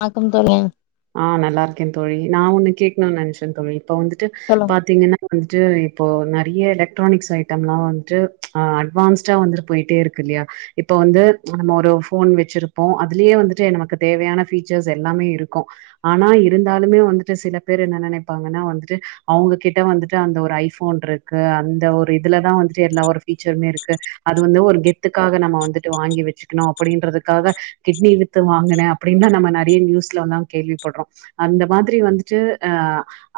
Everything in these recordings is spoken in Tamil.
வணக்கம் தோழி ஆ நல்லா இருக்கே தோழி நா ஒண்ணு கேக்கணுன்னு நெனச்சே தோழி இப்ப வந்துட்டு சொல்லுங்க பாத்தீங்கன்னா வந்துட்டு இப்போ நெறைய எலெக்ட்ரானிக்ஸ் ஐட்டம் எலாம் வந்துட்டு ஆ அட்வான்ஸ்டா வந்துட்டு போயிட்டே இருக்கு இல்லையா இப்ப வந்து நம்ம ஒரு ஃபோன் வச்சிருப்போ அதுலயே வந்துட்டு எனக்கு தேவையான ஃபீச்சர்ஸ் எல்லாமே இருக்கு கு ஆனா இருந்தாலுமே வந்துட்டு சில பேர் என்ன நெனைப்பாங்கன்னா வந்துட்டு அவங்க கிட்ட வந்துட்டு அந்த ஒரு ஐபோன் இருக்கு அந்த ஒரு இதுலதா வந்துட்டு எல்லா ஒரு பீச்சருமே இருக்கு அது வந்து ஒரு கெத்துக்காக நம்ம வந்துட்டு வாங்கி வச்சுக்கணு அப்டின்றதுக்காக கிட்னி வித்து வாங்கினே அப்டின்னு நம்ம நெறைய நியூஸ்ல்லா கேள்விப்பட்றோ அந்த மாதிரி வந்துட்டு அ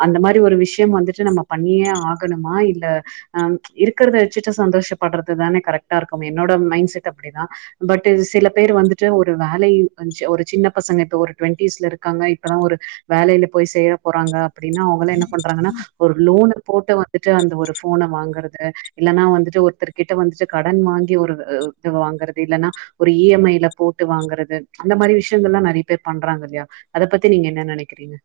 அந்த மாரி ஒரு விஷயம் வந்துட்டு நம்ம பண்ணியே ஆகணுமா இல்ல ஆ இருக்கிறத வச்சுட்டு சந்தோஷப்படுறது தானே கரெக்டா இருக்கும் என்னோட மைண்ட் செட் அப்டிதா பட் இது சில பேர் வந்துட்டு ஒரு வேலை அஞ் ஒரு சின்ன பசங்க இப்ப ஒரு டுவெண்டிஸ்ல இருக் இருக்காங்க இப்பதா ஒரு வேலையில போய் சேரப் போறாங்க அப்டின்னா அவங்கள என்ன பண்றாங்கன்னா ஒரு லோனைப் போட்டு வந்துட்டு அந்த ஒரு ஃபோனை வாங்கறது இல்லன்னா வந்துட்டு ஒருத்தர்கிட்ட வந்துட்டு கடன் வாங்கி ஒரு இத வாங்கறது இல்லன்னா ஒரு இ எம் ஐல போட்டு வாங்கறது அந்த மாரி விஷயங்கள் எல்லா நெறைய பேர் பண்றாங்க இல்லயா அதப் பத்தி நீங்க என்ன நெனைக்கிறீங்க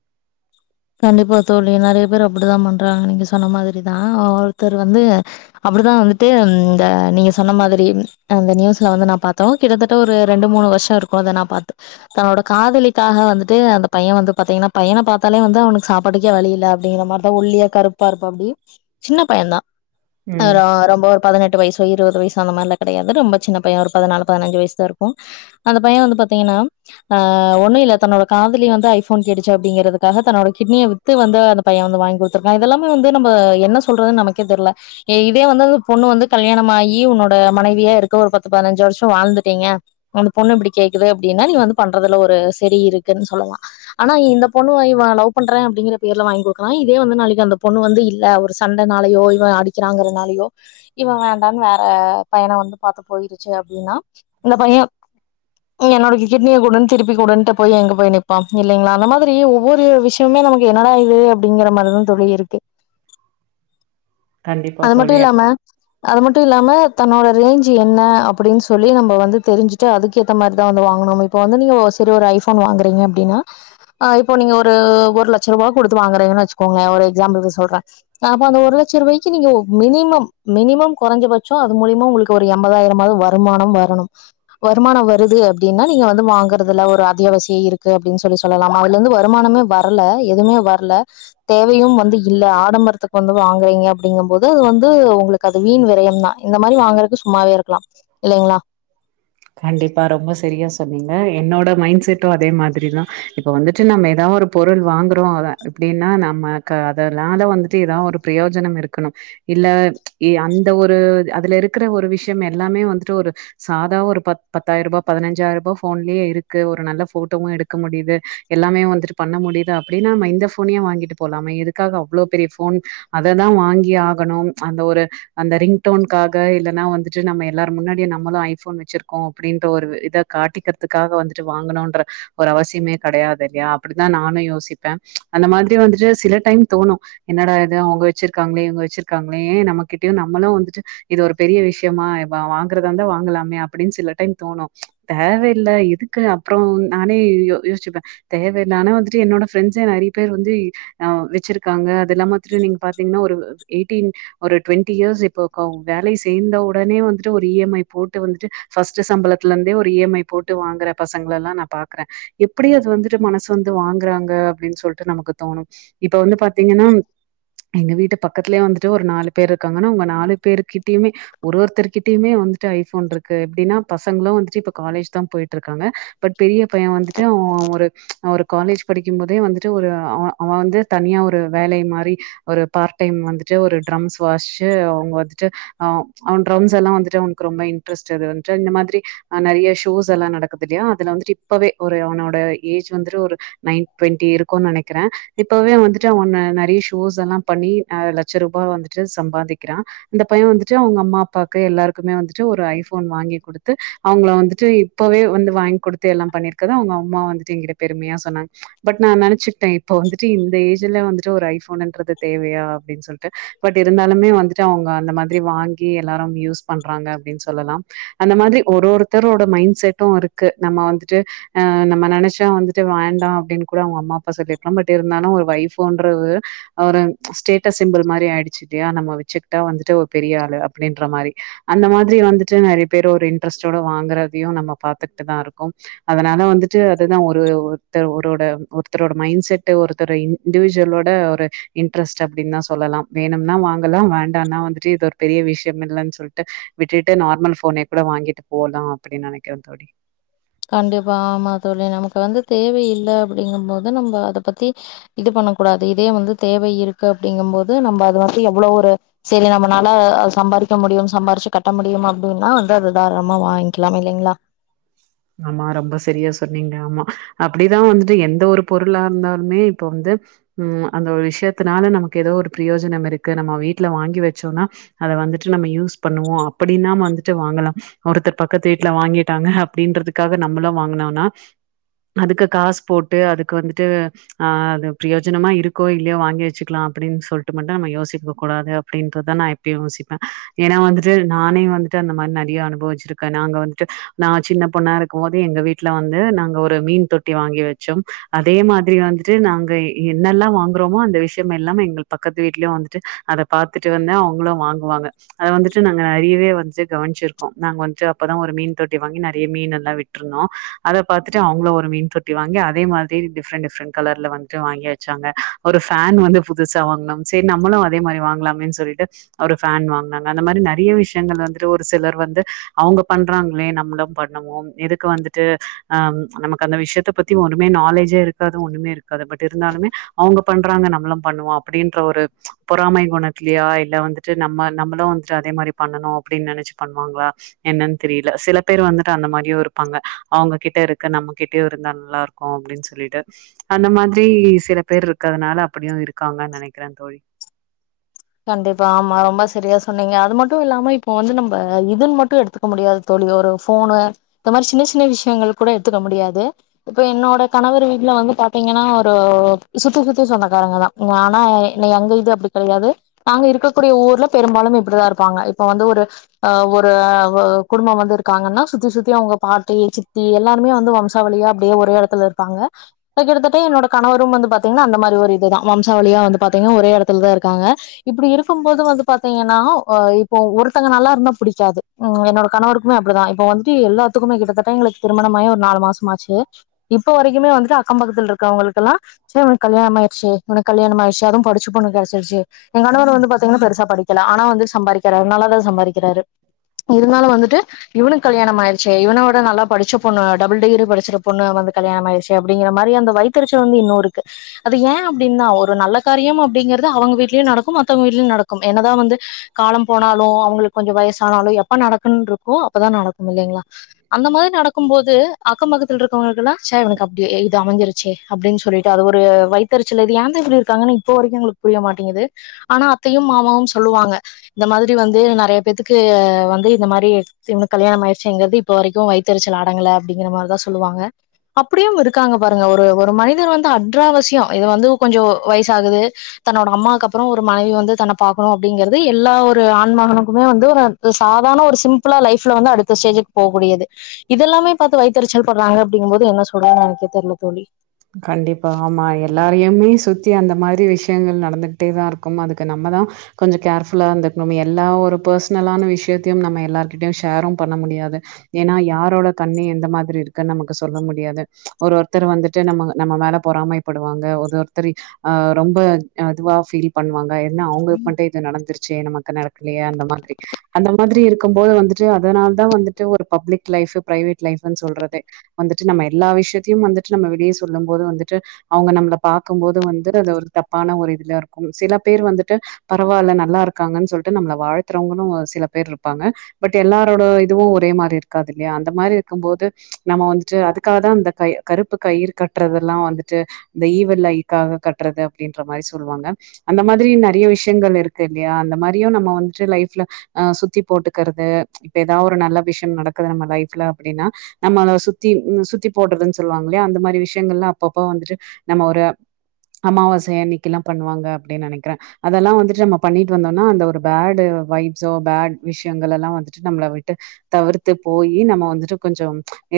கண்டிப்பா தோழி நெறைய பேர் அப்டிதா பண்றாங்க நீங்க சொன்ன மாரிதா ஒருத்தர் வந்து அப்டிதா வந்துட்டு இந்த நீங்க சொன்ன மாதிரி அந்த நியூஸ்ல வந்து நா பாத்தோ கிட்டத்தட்ட ஒரு ரெண்டு மூணு வருஷோ இருக்கு அத நா பாத்து தன்னோட காதலிக்காக வந்துட்டு அந்த பையன் வந்து பாத்தீங்கன்னா பையனை பாத்தாலே வந் து அவனுக்கு சாப்பாட்டுக்கே வழியில்ல அப்டிங்கிற மாரிதா ஒல்லியா கருப்பா இருப்பாப்டி சின்ன பயன் தா ம் ஆ ரொம்ப ஒர் பதனெட்டு வயசோ இருவது வயசு அந்த மாரில கெடையாது ரொம்ப சின்ன பைய ஒரு பதனாலு பதினஞ்சு வயசுதா இருக்கு அந்த பைய வந்து பாத்தீங்கன்னா ஆ ஒண்ணு இல்ல தன்னோட காதலி வந்து ஐபோன் கேடுசசு அப்டிங்கறதுக்காக தன்னோட கிட்னியை வித்து வந்து அந்த பைய வந்து வாங்கி குடுத்துருக்கா இதெல்லாமே வந்து நம்ம என்ன சொல்றதுன்னு நமக்கே தெரில இதே வந்து அந்த பொண்ணு வந்து கல்யாணமாயி உன்னோட மனைவியா இருக்க ஒரு பத்து பதினஞ்சு வருஷோ வாழ்ந்துட்டீங்க அந்த பொண்ணு இப்டி கேக்குது அப்டின்னா நீ வந்து பண்றதுல ஒரு சரி இருக்குன்னு சொல்லலா ஆனா இந்த பொண்ணு வோய் இவ லவ் பண்றே அப்டிங்கி பேர்ல வாங்கி குடுக்கலா இதே வந்து நாளைக்கி அந்த பொண்ணு வந்து இல்ல ஒரு சண்டைனாலையோ இவ அடி வக்கிறாங்கிறதுனாலயோ இவ வேண்டான்னு வேற பையனை வந்து பாத்து போயிருச்சு அப்டின்னா இந்த பைய என்னோட கிட்னிய குடுன்னு திருப்பி குடுன்னட்டு போய் எங்க போய் நிப்பா இல்லங்களா அந்த மாதிரி ஒவ்வொரு விஷ் விஷயமே நமக்கு என்னடா இது அப்டிங்கிற மாரிதா தோழி இருக்கு கண்டிப்பா அது மட்டு தோழி இல்லாம அது மட்டு இல்லாம தன்னோட ரேஞ்ச் என்ன அப்டின்னு சொல்லி நம்ம வந்து தெரிஞ்சு ச்சே அதுக்கு ஏத்த மாரிதா வந்து வாங்கணு நம்ம இப்ப வந்து நீங்க செரி ஒரு ஐபோன் வாங்குறீங்க அப்டின்னா ஆ இப்போ நீங்க ஒரு ஒரு லட்ச ரூபா கொடுத்து வாங்கறீங்கன்னு வச்சுக்கோங்கள ஒரு எக்ஸாம்பிளுக்கு சொல்றே அப்ப அந்த ஒரு லட்ச ரூபாய்க்கு நீங்க மினிமம் மினிமம் கொறைஞ்சபட்சோ அது மூலிமா உங்களுக்கு ஒரு எண்பதாயிரமாது வருமானோ வரணு வருமானோ வருது அப்டின்னா நீங்க வந்து வாங்குறதுல ஒரு அத்தியாவசியோ இருக்கு அப்டின்னு சொல்லி சொல்லலாமா அதுல இருந்து வருமானமே வ வர்ல எதுமே வர்ல தேவையு வந்து இல்ல ஆடம்பரத்துக்கு வந்து வாங்குறீங்க அப்டிங்கம்போது அது வந்து உங்ளுக்கு அது வீண் விரயம்தா இந்த மாரி வாங்குறக்கு சும்மாவே இருக்கலா இல்லைங்ளா கண்டிப்பா ரொம்ப சரியா சொன்னீங்க என்னோட மைண்ட் செட்டு அதே மாதிரிதா இப்ப வந்துட்டு நம்ம எதா ஒரு பொருள் வாங்கறோ அவ இப்படின்னா நம்மக்கு அதனால வந்துட்டு எதாவ் ஒரு பிரியோஜனம் இருக்கணு இல்ல இ அந்த ஒரு அதுல இருக்கற ஒரு விஷயம் எல்லாமே வந்துட்டு ஒரு சாதா ஒரு பத் பத்தாயிரூபா பதினஞ்சாயிரூபா போன்லயே இருக்கு ஒரு நல்ல போட்டோவு எடுக்க முடிது எல்லாமே வந்துட்டு பண்ண முடிதா அப்படின்னாம்ம இந்த போனையே வாங்கிட்டு போலாமே எதுக்காக அவ்வளோ பெரிய போன் அததா வாங்கி ஆகணும் அந்த ஒரு அந்த ரிங் டோன்க்காக இல்லன்னா வந்துட்டு நம்ம எல்லாரு முன்னாடியூ நம்மளு ஐபோன் வெச்சிர் கோ அப்படின்ற ஒரு இத காட்டிக்கறதுக்காக வந்துட்டு வாங்குனோன்ற ஒரு அவசியமே கெடையாது இல்லயா அப்படிதா நானு யோசிப்பே அந்த மாதிரி வந்துட்டு சில டைம் தோணு என்னடா இது அவுங்க வெச்சிருக்காங்களே இவங்க வெச்சிருக்காங்களே நம்மகிட்டயு நம்மளு வந்துட்டு இது ஒரு பெரிய விஷயமா வ வாங்கறதா இருந்தா வாங்கலாமே அப்படின் சில டைம் தோணு தேவயில்ல எதுக்கு அப்பறோ நானே யோ யோஸ்சிப்ப தேவ நானா வந்துட்டு என்னோட ஃப்ரன்ஸே நறிய பேர் வந்து ஆ வெச்சிருக்காங்க அதுயில்லாம [unintelligible] பாத்திங்கன்னா ஒரு எயிட்டீன் ஒரு டுவெண்ட்டி இயர்ஸ் இப்போக்கோ வேலை சேர்ந்த உடனே வந்துட்டு ஒரு இ எம் ஐ போட்டு வந்துட்டு ஃபஸ்ட்டு சம்பளத்தல இருந்தே ஒரு இ எம் ஐ போட்டு வாங்குற பசங்கலல்லா நா பாக்குறே எப்டி அது வந்துட்டு மனசு வந்து வாங்குறாங்க அப்டின் சொல்லிட்டு நமக்கு தோணு இப்ப வந்து பாத்தீங்கன்னா எங்க வீட்டு பக்கத்துலேயே வந்துட்டு ஒரு நாலு பேர் இருக்காங்கன்னா அவுங்க நாலு பேரு கிட்டயுமே ஒரு ஒருத்தர்கிட்டயுமே வந்துட்டு ஐஃபோன்ருக்கு கு எப்டின்னா பசங்களு வந்துட்டு இப்ப காலேஜ் தா போயிட்ருக்காங்க பட் பெரிய பையே வந்துட்டு அவெ ஒரு ஒரு காலேஜ் படிக்கும் போதே வந்துட்டு ஒரு அவ அவெ வந்து தனியா ஒரு வேலை மாரி ஒரு பார்ட் டைம் வந்துட்டு ஒரு ட்ரம்ஸ் வாஷ்ச்சு அவுங்க வந்துட்டு ஆ அவெ ட்ரம்ஸ்ஸல்லா வந்துட்டு அவனுக்கு ரொம்ப இன்ட்ரெஸ்ட் அது வந்துட்டு இந்த மாதிரி அ நெறைய ஷோஸ்ஸல்லா நடக்குது இல்லையா அதுல வந்துட்டு இப்பவே ஒரு அவனோட ஏஜ் வந்துட்டு ஒரு நைன் டுவெண்டி இருக்குன் நெனைக்கிறே இப்பவே வந்துட்டு அவெ ந நெறைய ஷோஸ் எல்லா பண்ணி அ லட்ச ரூபா வந்துட்டு சம்பாதிக்கிறா இந்த பையே வந்துட்டு அவங்க அம்மா அப்பாக்கு எல்லாருக்குமே வந்துட்டு ஒரு ஐ ஃபோன் வாங்கி குடு குடுத்து அவுங்கள வந்துட்டு இப்பவே வந்து வாங்கி குடுத்து எல்லா பண்ணிருக்கத அவுங்க அம்மா வந்துட்டு எங்கிட்ட பெருமையா சொன்னாங்க பட் நா நெனச்சுகிட்டே இப்ப வந்துட்டு இந்த ஏஜ்ல வந்துட்டு ஒரு ஐஃபோனுன்றது தேவையா அப்டின் சொல் டு பட் இருந்தாலுமே வந்துட்டு அவுங்க அந்த மாதிரி வாங்கி எல்லாரும் யூஸ் பண்றாங்க அப்டின்னு சொல்லலாம் அந்த மாதிரி ஒரு ஒருத்தரோட மைண்ட் செட்டு இருக்கு நம்ம வந்துட்டு ஆ நம்ம நெனைச்சா வந்துட்டு வேண்டா அப்டின் கூட அவுங்க அம்மா அப்பா சொல்லிருக்கலா பட் இருந்தாலு ஒரு ஒய்ஃபோன்றது ஒரு ஸ்டேட்டஸ் சிம்பள் மாரி ஆய்டுச்சு இல்லயா நம்ம வச்சுக்கிட்டா வந்துட்டு ஒரு பெரிய ஆளு அப்டின்ற மாரி அந்த மாதிரி வந்துட்டு நேறைய பேர் ஒரு இன்ட்ரெஸ்ட்டோட வாங்குறதையு நம்ம பாத்துக்கிட்டு தா இருக்கோம் அதுனால வந்துட்டு அதுதா ஒரு ஒருத்த ஒரோட ஒருத்தரோட மைண்ட் செட் ஒருத்தரு இன் இண்டுவிஜுவலோட ஒரு இன்ட்ரஸ்ட் அப்டின் தா சொல்லலாம் வேணும்னா வாங்கலா வேண்டானா வந்துட்டு இது ஒரு பெரிய விஷ்யம் இல்லன் சொல்ட்டு விட்டுட்டு நார்மல் ஃபோனே கூட வாங்கிட்டு போலா அப்டின் நேனைக்கிறே தோழி கண்டிப்பா ஆமா தோழி நமக்கு வந்து தேவையில்ல அப்படிங்கும் போது நம்ம அத பத்தி இது பண்ண கூடாது இதே வந்து தேவை இருக்கு அப்டிங்கு போது நம்ம அது வந்து எவ்ளோ ஒரு சேரி நம்மனால சம்பாரிக்க முடியும் சம்பாரிச்சு கட்ட முடியும் அப்படின்னா வந்து அத தாராளமா வாங்கிக்கலாம் இல்லிங்களா ஆமா ரொம்ப சரியா சொன்னீங்க ஆமா அப்டிதா வந்துட்டு எந்த ஒரு பொருளா இருந்தாலுமே இப்ப வந்து ம் அந்த ஒரு விஷயத்துனால நமக்கு எதோ ஒரு பிரயோஜனம் இருக்கு நம்ம வீட்ல வாங்கி வச்சோனா அத வந்துட்டு நம்ம யூஸ் பண்ணுவோ அப்படின்னா நம் வந்துட்டு வாங்கலா ஒருத்தர் பக்கத்து வீட்ல வாங்கிட்டாங்க அப்டின்றதுக்காக நம்மளு வாங்னோனா அதுக்கு காசு போட்டு அதுக்கு வந்துட்டு ஆ அது பிரோயஜனமா இருக்கோ இல்லயோ வாங்கி வச்சுக்கலா அப்டின்னு சொல்லிட்டு மட்டு நம்ம யோசிக்க கூடாது அப்படின்றதுதா நா இப் யும் யோசிப்பே ஏனா வந்துட்டு நானே வந்துட்டு அந்த மாரி நறையா அனுபவிச்சிருக்கே நாங்க வந்துட்டு நா சின்ன பொண்ணா இருக்கும்போது எங்க வீட்ல வந்து நாங்க ஒரு மீன் தொட்டி வாங்கி வச்சோ அதே மாதிரி வந் ட்டு நாங்க என்னெல்லா வாங்குறோமோ அந்த விஷயம் எல்லாம் எங்கள் பக்கத்து வீட்லயு வந்துட்டு அத பாத்துட்டு வந்தே அவுங்களு வாங்குவாங்க அது வந்துட்டு நாங்க ஈவே வன்ச்சு கவனிச்சிருக்கோ நாங்க வந்துட்டு அப்பதா ஒரு மீன் தொட்டி வாங்கி ந றைய மீனல்லா விட்ருந்தோ அத பாத்துட்டு அவுங்களு ஒரு மீன் தொட்டி வாங்கி அதே மாதிரி டிஃபரண்ட் டிஃபரண்ட் கலர்ல வாங் வாங்கி வச்சாங்க ஒரு ஃபேன் வந்து புதுசா வாங்னோ சேரி நம்மளு அதே மாரி வாங்கலாமே சொல்லிட்டு ஒரு ஃபேன் வாங்னாங்க அந்த மாரி நறைய விஷயங்கள் வந்துட்டு ஒரு சிலர் வந்து அவுங்க பண்றாங்களே நம்மளு பன் னுவோம் எதுக்கு வந்துட்டு ஆ நமக்கு அந்த விஷயத்த பத்தி ஒனுமே நாலேஜே இருக்காது ஒண்ணுமே இருக் அது பட் இருந்தாலுமே அவுங்க பண்றாங்க நம்மளு பண்ணுவோ அப்டின்ற ஒரு பொறாம கொணத்லியா இல்ல வந்து ட்டு நம்ம நம்மளு வந்துட்டு அதே மாரி பண்ணனு அப்டின்னு நெனச்சு பண்ணுவாங்களா என்னன்னு தெரியில சில பேரு வந்துட் டு அந்த மாரியு இருப்பாங்க அவுங்ககிட்ட இருக்கு நம்மகிட்டயு இருந்தா நல்லா இருக்கு அப்டின்னு சொல்லிட்டு அந்த மாதிரி சில பேரு இருக்கதுனால அப்டியு இருக்காங்க நெனைக்கிறே தோழி கண்டிப்பா ஆமா ரொம்ப சரியா சொன்னீங்க அது மட்டு இல்லாம இப்போ வந்து நம்ப இதுன்னு மட்டு எடுத்துக் க முடியாது தோழி ஒரு ஃபோனு இந்த மாரி சின்ன சின்ன விஷயங்கள் கூட எடுத்துக்க முடியாது இப்ப என்னோட கணவர் வீட்ல வந்து பாத்தீங்கனா ஒரு சுத்தி சுத்தி சொந்தக்காரங்கதா ஆனா என்ன எங்க வீட்ல அப்டி கெடையாது நாங்க இருக்கக்கூடிய ஊர்ல பெரும்பாலும் இப்படிதா இருப்பாங்க இப்ப வந்து ஒரு அ ஒரு குடும்பம் வந்து இருக்காங்கன்னா சுத்தி சுத்தி அவுங்க பாட்டி சித்தி எல்லாருமே வந்து வம் வம்சா வலியா அப்டியே ஒரே எடத்துல இருப்பாங்க இப்ப கிட்டத்தட்ட என்னோட கணவரு வந்து பாத்தீங்னா அந்த மாரி ஒரு இதுதா வம்சாவலியா வந்து பாத்தீங்னா ஒரே எடத்துலதா இருக்காங்க இப்டி இருக்கும் போது வந்து பாத்தீங்கன்னா அ இப்போ ஒருத்தங்க நல்லா இருந்தா புடிக்காது ம் என்னோட கணவர் அப்டிதா இப்போ வந்துட்டு எல்லாத்துக்குமே கிட்டதட்ட எங்களுக்கு திருமணமாயி ஒரு நாலு மாசமாச்சு இப்ப வரைக்குமே வந்துட்டு அக்கம்ம்பக்கத்துல இருக்கவங்களுக்கெல்லா ச்ச இவனுக்கு கல்யாணமாயிற்ச்சி இவன்கு கல்யாணமாயிற்ச்சி அதும் படிச்ச பொண்ணு கெடைச்சிருச்சு என் கணவர் வந்து பாத்தீங்னா பெருசா படிக்கல ஆனா வந்து சம்பாரிக்கறாரு நல்லாதா சம்பாரிக்கிறாரு இருந்தாலு வந்துட்டு இவனுக்கு கல்யாணம் ஆயிடுச்சே இவனோட நல்லா படிச்ச பொண்ணு டபுள் டிகிரி படிச்சுருக் பொண்ணு வந்து கல்யாணமாயிற்ச்சே அப்டிங்கிற மாரி அந்த வைத்தறிச்ச வந்து இன்னு இருக்கு அது ஏ அப்டின்தா ஒரு நல்ல காரியம் அப்டிங்கறது அவங்க வீட் மத்தவுங்க வீட்லயு நடக்கு என்னதா வந்து காலம் போனாலு அவுங்களுக்கு கொஞ்சோ வயசானாலு எப்ப நடக்கனுன்னு இருக்கோ அப்பதா நடக்கு இல்லைங்ளா அந்த மாரி நடக்கும் போது அக்கம்பக்கத்துல இருக்கிறவுங்களுகெல்லா ச்ச இவனுக்கு அப்டியே இது அமஞ்சிருச் சே அப்டின்னு சொல்லிட்டு அது ஒரு வைத்தறிச்சல்து ஏன்தா இப்டி இருக்காங்கன்னு இப்ப வரைக்கும் எங்களுக்கு புரியமாட் ஆனா அத்தையு மாமாவு சொல்வாங்க இந்த மாதிரி வந்து நெறைய பேத்துக்கு வந்து இந்த மாரி இவனுக்கு கல்யாணமாயிற்ச்சேங்கிறது இப்ப வரைக்கு வைத்தரிச்சல் அடங்கல அப்டிங்ற மாரிதா சொல்லுவாங்க அப்டியு இருக்காங்க பாருங்க ஒரு ஒரு மனிதர் வந்து அட்ராவசியோ இது வந்து கொஞ்சோ வயசாகுது தன்னோட அம்மாக்கப் றோ ஒரு மனைவி வந்து தன்ன பாக்கணு அப்டிங்கிறது எல்லா ஒரு ஆன்மகனுக்குமே வந்து ஒரு சாதாரண ஒரு சிம் பிலா லைஃப்ல வந்து அடுத்த ஸ்டேஜுக்கு போ முடியாது இதெல்லாமே பாத்து வைத்தறிச்சல் பட்றாங்க அப்படிங்கும் போது என்ன சொல்றனு எனக்கே தெர்ல தோழி கண்டிப்பா ஆமா எல்லாரையுமே சுத்தி அந்த இந்த மாரி விஷயங்கள் நடந்துகிட்டே தா இருக்கும் அதுக்கு நம்ம தா கொஞ்சோ கேர்ஃபுல்லாந்துக்ணு எல்லா ஒரு பர்சனலான விஷ்யத்யு நம்ம எல்லார்கிட்டயு ஷேரும் பண்ண முடியாது ஏனா யாரோட கண்ணு எந்த மாதிரி இருக்குன்னு நமக்கு சொல்ல முடியாது ஒரு ஒருத்தர் வந்துட்டு நம்ம நம்ம மேல பொறமைப் படுவாங்க ஒரு ஒருத்தரு ரொம்ப இதுவா ஃபீல் பண்ணுவாங்க என்ன அவுங்ளுக்கு மட்டு இது நடந்துருச்சே நமக்கு நடக்கலயே அந்த மாதிரி அந்த மாதிரி இருக்கும் போது வந்துட்டு அதனால தா வந்துட்டு ஒரு பப்ளிக் லைஃப் பிரைவேட் லைஃப்ன்னு சொல்றதே வந்துட்டு நம்ம எல்லா விஷ்யத்யு வந்துட்டு நம்ம வெளிய சொல்லும் போது வந்துட்டு அவுங்க நம்ள பாக்கும்போது வந் அது ஒரு தப்பான ஒரு இதுலயா இருக்கும் சில பேர் வந்துட்டு பரவால நல்லா இருக்காங்கன் சொல்ட்டு நம்மள வாழ்த்தறவங்கலு சில பேர் இருப்பாங்க பட் எல்லாரோட இதுவும் ஒரே மாரி இருக்காது இல்லயா அந்த மாரி இருக்கும் போது நம்ம வந்துட்டு அதுக்காகதா அந்த கை கருப்பு கயிறு கட்றதல்லா வந்துட்டு இந்த ஈவுல் ஐக்காக கட்றது அப்டின்ற மாரி சொல்வாங்க அந்த மாதிரி நெறய விஷ்யங்கள் இருக்கு இல்லயா அந்த மாரியு நம்ம வந்துட்டு லைஃப்ல ஆ சுத்தி போட்டுக்கறது இப்ப எதா ஒரு நல்ல விஷ்யம் நடக்குது நம்ம லைஃப்ல அப்டின்னா நம்மள சுத்தி சுத்தி போட்றதுன் சொல்வாங்ல்யா அந்த மாரி விஷ்யங்கள்லா அப்பப்ப வந்துட்டு நம்ம ஒரு அம்மாவாசை அன்னிகிளா பண்ணுவாங்க அப்டின்னு நெனைக்கற அதல்லா வந்துட்டு நம்ம பண்ணிட்டு வந்தோம்னா அந்த ஒரு பேட் வைப்ஸோ பேட் விஷயங்கள் எல்லா வந்துட்டு நம்மள விட்டு தவிர்த்து போயி நம்ம வந்துட்டு கொஞ்சோ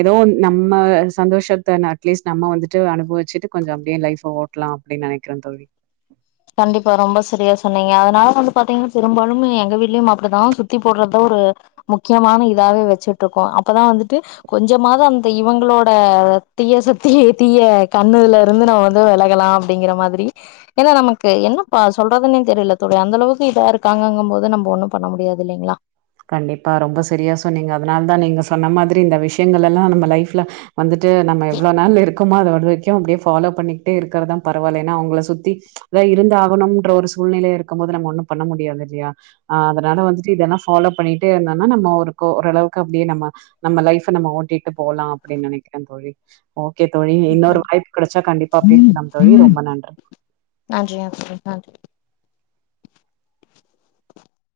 எதோ நம்ம சந்தோஷத்த அட்லீஸ்ட் நம்ம வந்துட்டு அனுபவச்சுட்டு கொஞ்ச அப்டியே லைஃப் ஓட் இருக்கால அப்டி நெனைக்கற தோழி கண்டிப்பா ரொம்ப சரியா சொன்னீங்க அதனால வந்து பாத்தீங்கனா பெரும்பாலும் எங்க வீட்லையு அப்டிதா சுத்தி போட்றது ஒரு முக்கியமான இதாவே வச்சுட்டு இருக்கோ அப்தா வந்துட்டு கொஞ்சமாது அந்த இவங்களோட தீய சத்தி தீய கண்ணுல இருந்து நம்ம வந்து விலகலா அப்டிங்கற மாதிரி ஏன்னா நமக்கு ஓகே என்னப்பா சொல்றதுன்னே தெரில தோழி அந்த அளவுக்கு இதா இருக்காங்கம் போது நம்ம ஒண்ணு பண்ண முடியாது இல்லைங்களா கண்டிப்பா ரொம்ப சரியா சொன்னீங்க அதனாலதா நீங்க சொன்ன மாதிரி இந்த விஷயங்கள்லெல்லா நம்ம லைஃப்லா வந்துட்டு நம்ம எவ்ளோ நாள் இருக்குமோ அதுவரைக்கு அப்டியே ஃபாலோ பண்ணிக்ட்டே இருக்கறதா பரவால ஏன்னா அவுங்குள சுத்தி அதா இருந்து ஆகணும்ன்ற ஒரு சூழ்நிலை இருக்கும் போது நம்ம ஒண்ணு பண்ண முடியாது இல்லையா ஆ அதனால வந்துட்டு இதல்லா ஃபாலோ பண்ணிட்டே இருந்தோனா நம்ம ஒரு ஓரளவுக்கு அப்டியே நம்ம நம்ம லைஃப்ப நம்ம ஓட்டிட்டு போலா அப்டின்னு நெனைக்கற தோழி ஓக்கே தோழி இன்னொரு வாய்ப்பு கெடச்சா கண்டிப்பா பேஸ்லாம் தோழி ரொம்ப நன்றி நன்றி நன்றி நன்றி